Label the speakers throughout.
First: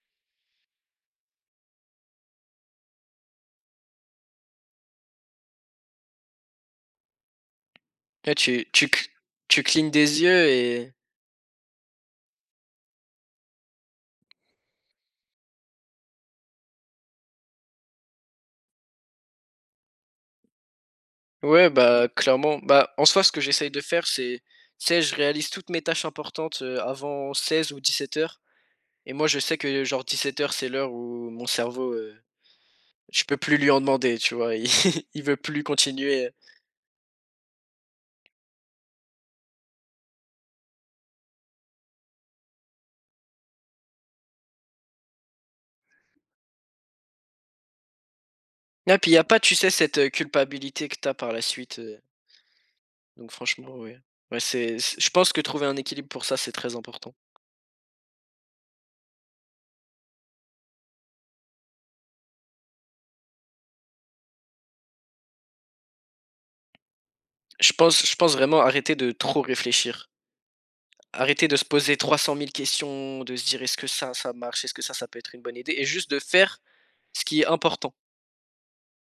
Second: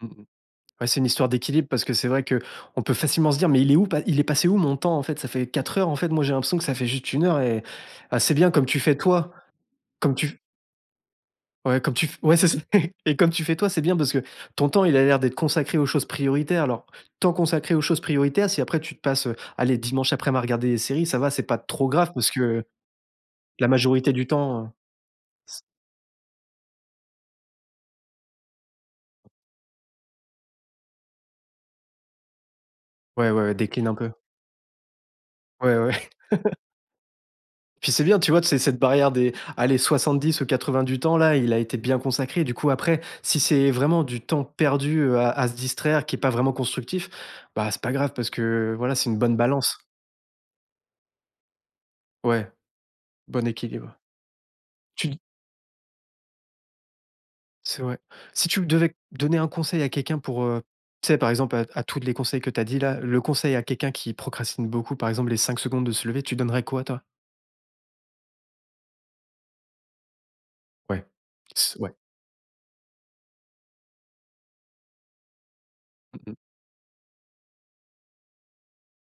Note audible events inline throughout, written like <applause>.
Speaker 1: Mmh mh. Bah, c'est une histoire d'équilibre parce que c'est vrai qu'on peut facilement se dire: «Mais il est où pa il est passé où mon temps, en fait, ça fait 4 heures, en fait, moi j'ai l'impression que ça fait juste 1 heure» et ah, c'est
Speaker 2: Ah,
Speaker 1: bien
Speaker 2: tu
Speaker 1: comme tu
Speaker 2: tu c
Speaker 1: fais, toi,
Speaker 2: tu clignes
Speaker 1: comme
Speaker 2: des
Speaker 1: tu
Speaker 2: yeux, et
Speaker 1: Ouais, comme tu f ouais, c'est c <chuckles> et comme tu fais, toi, c'est bien parce que ton temps, il a l'air d'être consacré aux choses prioritaires. Alors, temps consacré aux choses prioritaires, si après, tu te passes, heu, allez, dimanche aprem, à regarder des séries, ça va, c'est pas
Speaker 2: Ouais,
Speaker 1: trop
Speaker 2: bah,
Speaker 1: grave parce
Speaker 2: clairement.
Speaker 1: que,
Speaker 2: Bah, en soi, ce que
Speaker 1: la
Speaker 2: j'essaye de faire,
Speaker 1: majorité du
Speaker 2: c'est,
Speaker 1: temps, heu
Speaker 2: tu sais, je réalise
Speaker 1: C
Speaker 2: toutes mes tâches importantes, heu, avant 16 ou 17:00 et moi, je sais que, genre, 17:00, c'est l'heure où mon cerveau, heu, je
Speaker 1: Ouais,
Speaker 2: peux
Speaker 1: ouais,
Speaker 2: plus lui en
Speaker 1: décline un peu.
Speaker 2: demander, tu vois? Il il veut plus
Speaker 1: Ouais, ouais.
Speaker 2: continuer, heu
Speaker 1: <chuckles> Puis, c'est bien, tu vois, tu sais, cette barrière des, allez, 70 ou 80 du temps-là, il a été bien consacré. Du coup, après, si c'est vraiment du temps perdu, heu, à à se distraire, qui est pas vraiment constructif, bah, c'est pas grave, parce que, voilà,
Speaker 2: Ah, puis,
Speaker 1: c'est
Speaker 2: il y
Speaker 1: une
Speaker 2: a
Speaker 1: bonne
Speaker 2: pas, tu sais,
Speaker 1: balance.
Speaker 2: cette, heu, culpabilité que tu as, par la suite, heu
Speaker 1: Ouais,
Speaker 2: donc
Speaker 1: bon
Speaker 2: franchement, oui.
Speaker 1: équilibre.
Speaker 2: Bah, c'est c c'est je
Speaker 1: Tu
Speaker 2: pense que trouver un équilibre pour ça, c'est très important.
Speaker 1: C'est vrai. Si tu m devais donner un conseil à quelqu'un, pour, heu, tu sais, par exemple, à à tous les conseils que tu as dits, là, le conseil à quelqu'un qui procrastine beaucoup, par exemple, les 5 secondes de se lever, tu donnerais quoi, toi?
Speaker 2: Je pense je pense vraiment arrêter de trop réfléchir.
Speaker 1: Ouais,
Speaker 2: Arrêter de se
Speaker 1: c ouais.
Speaker 2: poser 300 000 questions, de se dire: «Est-ce que ça, ça marche? Est-ce que ça, ça peut être une bonne idée?» et juste de
Speaker 1: Mmh mh.
Speaker 2: faire ce qui est important.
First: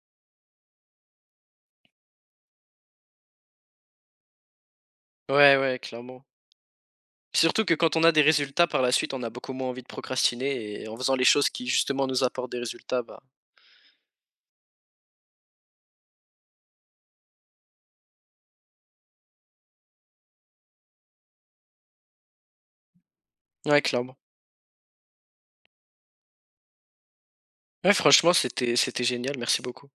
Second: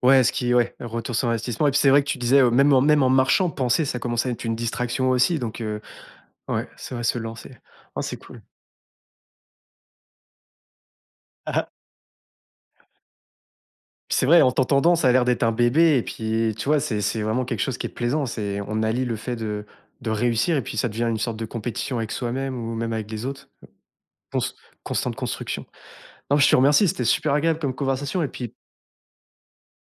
Speaker 1: Ouais, ce qui ouais, le retour sur investissement et puis, c'est vrai que tu disais: «Heu, même en même en marchant, penser, ça commençait à être une distraction aussi»
Speaker 2: Ouais,
Speaker 1: donc
Speaker 2: ouais,
Speaker 1: heu,
Speaker 2: clairement.
Speaker 1: ouais, c'est vrai, se lancer.
Speaker 2: Surtout que, quand
Speaker 1: Oh,
Speaker 2: on a
Speaker 1: c'est
Speaker 2: des
Speaker 1: cool.
Speaker 2: résultats, par la suite, on a beaucoup moins envie de procrastiner, et en faisant les choses qui,
Speaker 1: <chuckles>
Speaker 2: justement, nous apportent des résultats, bah
Speaker 1: C'est vrai, en t'entendant, ça a l'air d'être un bébé, et puis, tu vois, c'est c'est vraiment quelque chose qui est plaisant. C'est: on allie le fait de de réussir, et puis, ça devient une sorte de compétition avec soi-même, ou même avec des autres, mmh,
Speaker 2: Ouais, clairement.
Speaker 1: cons constante construction. Non, mais je te remercie, c'était super agréable comme
Speaker 2: Ouais.
Speaker 1: conversation, et
Speaker 2: Franchement,
Speaker 1: puis
Speaker 2: c'était c'était génial. Merci beaucoup.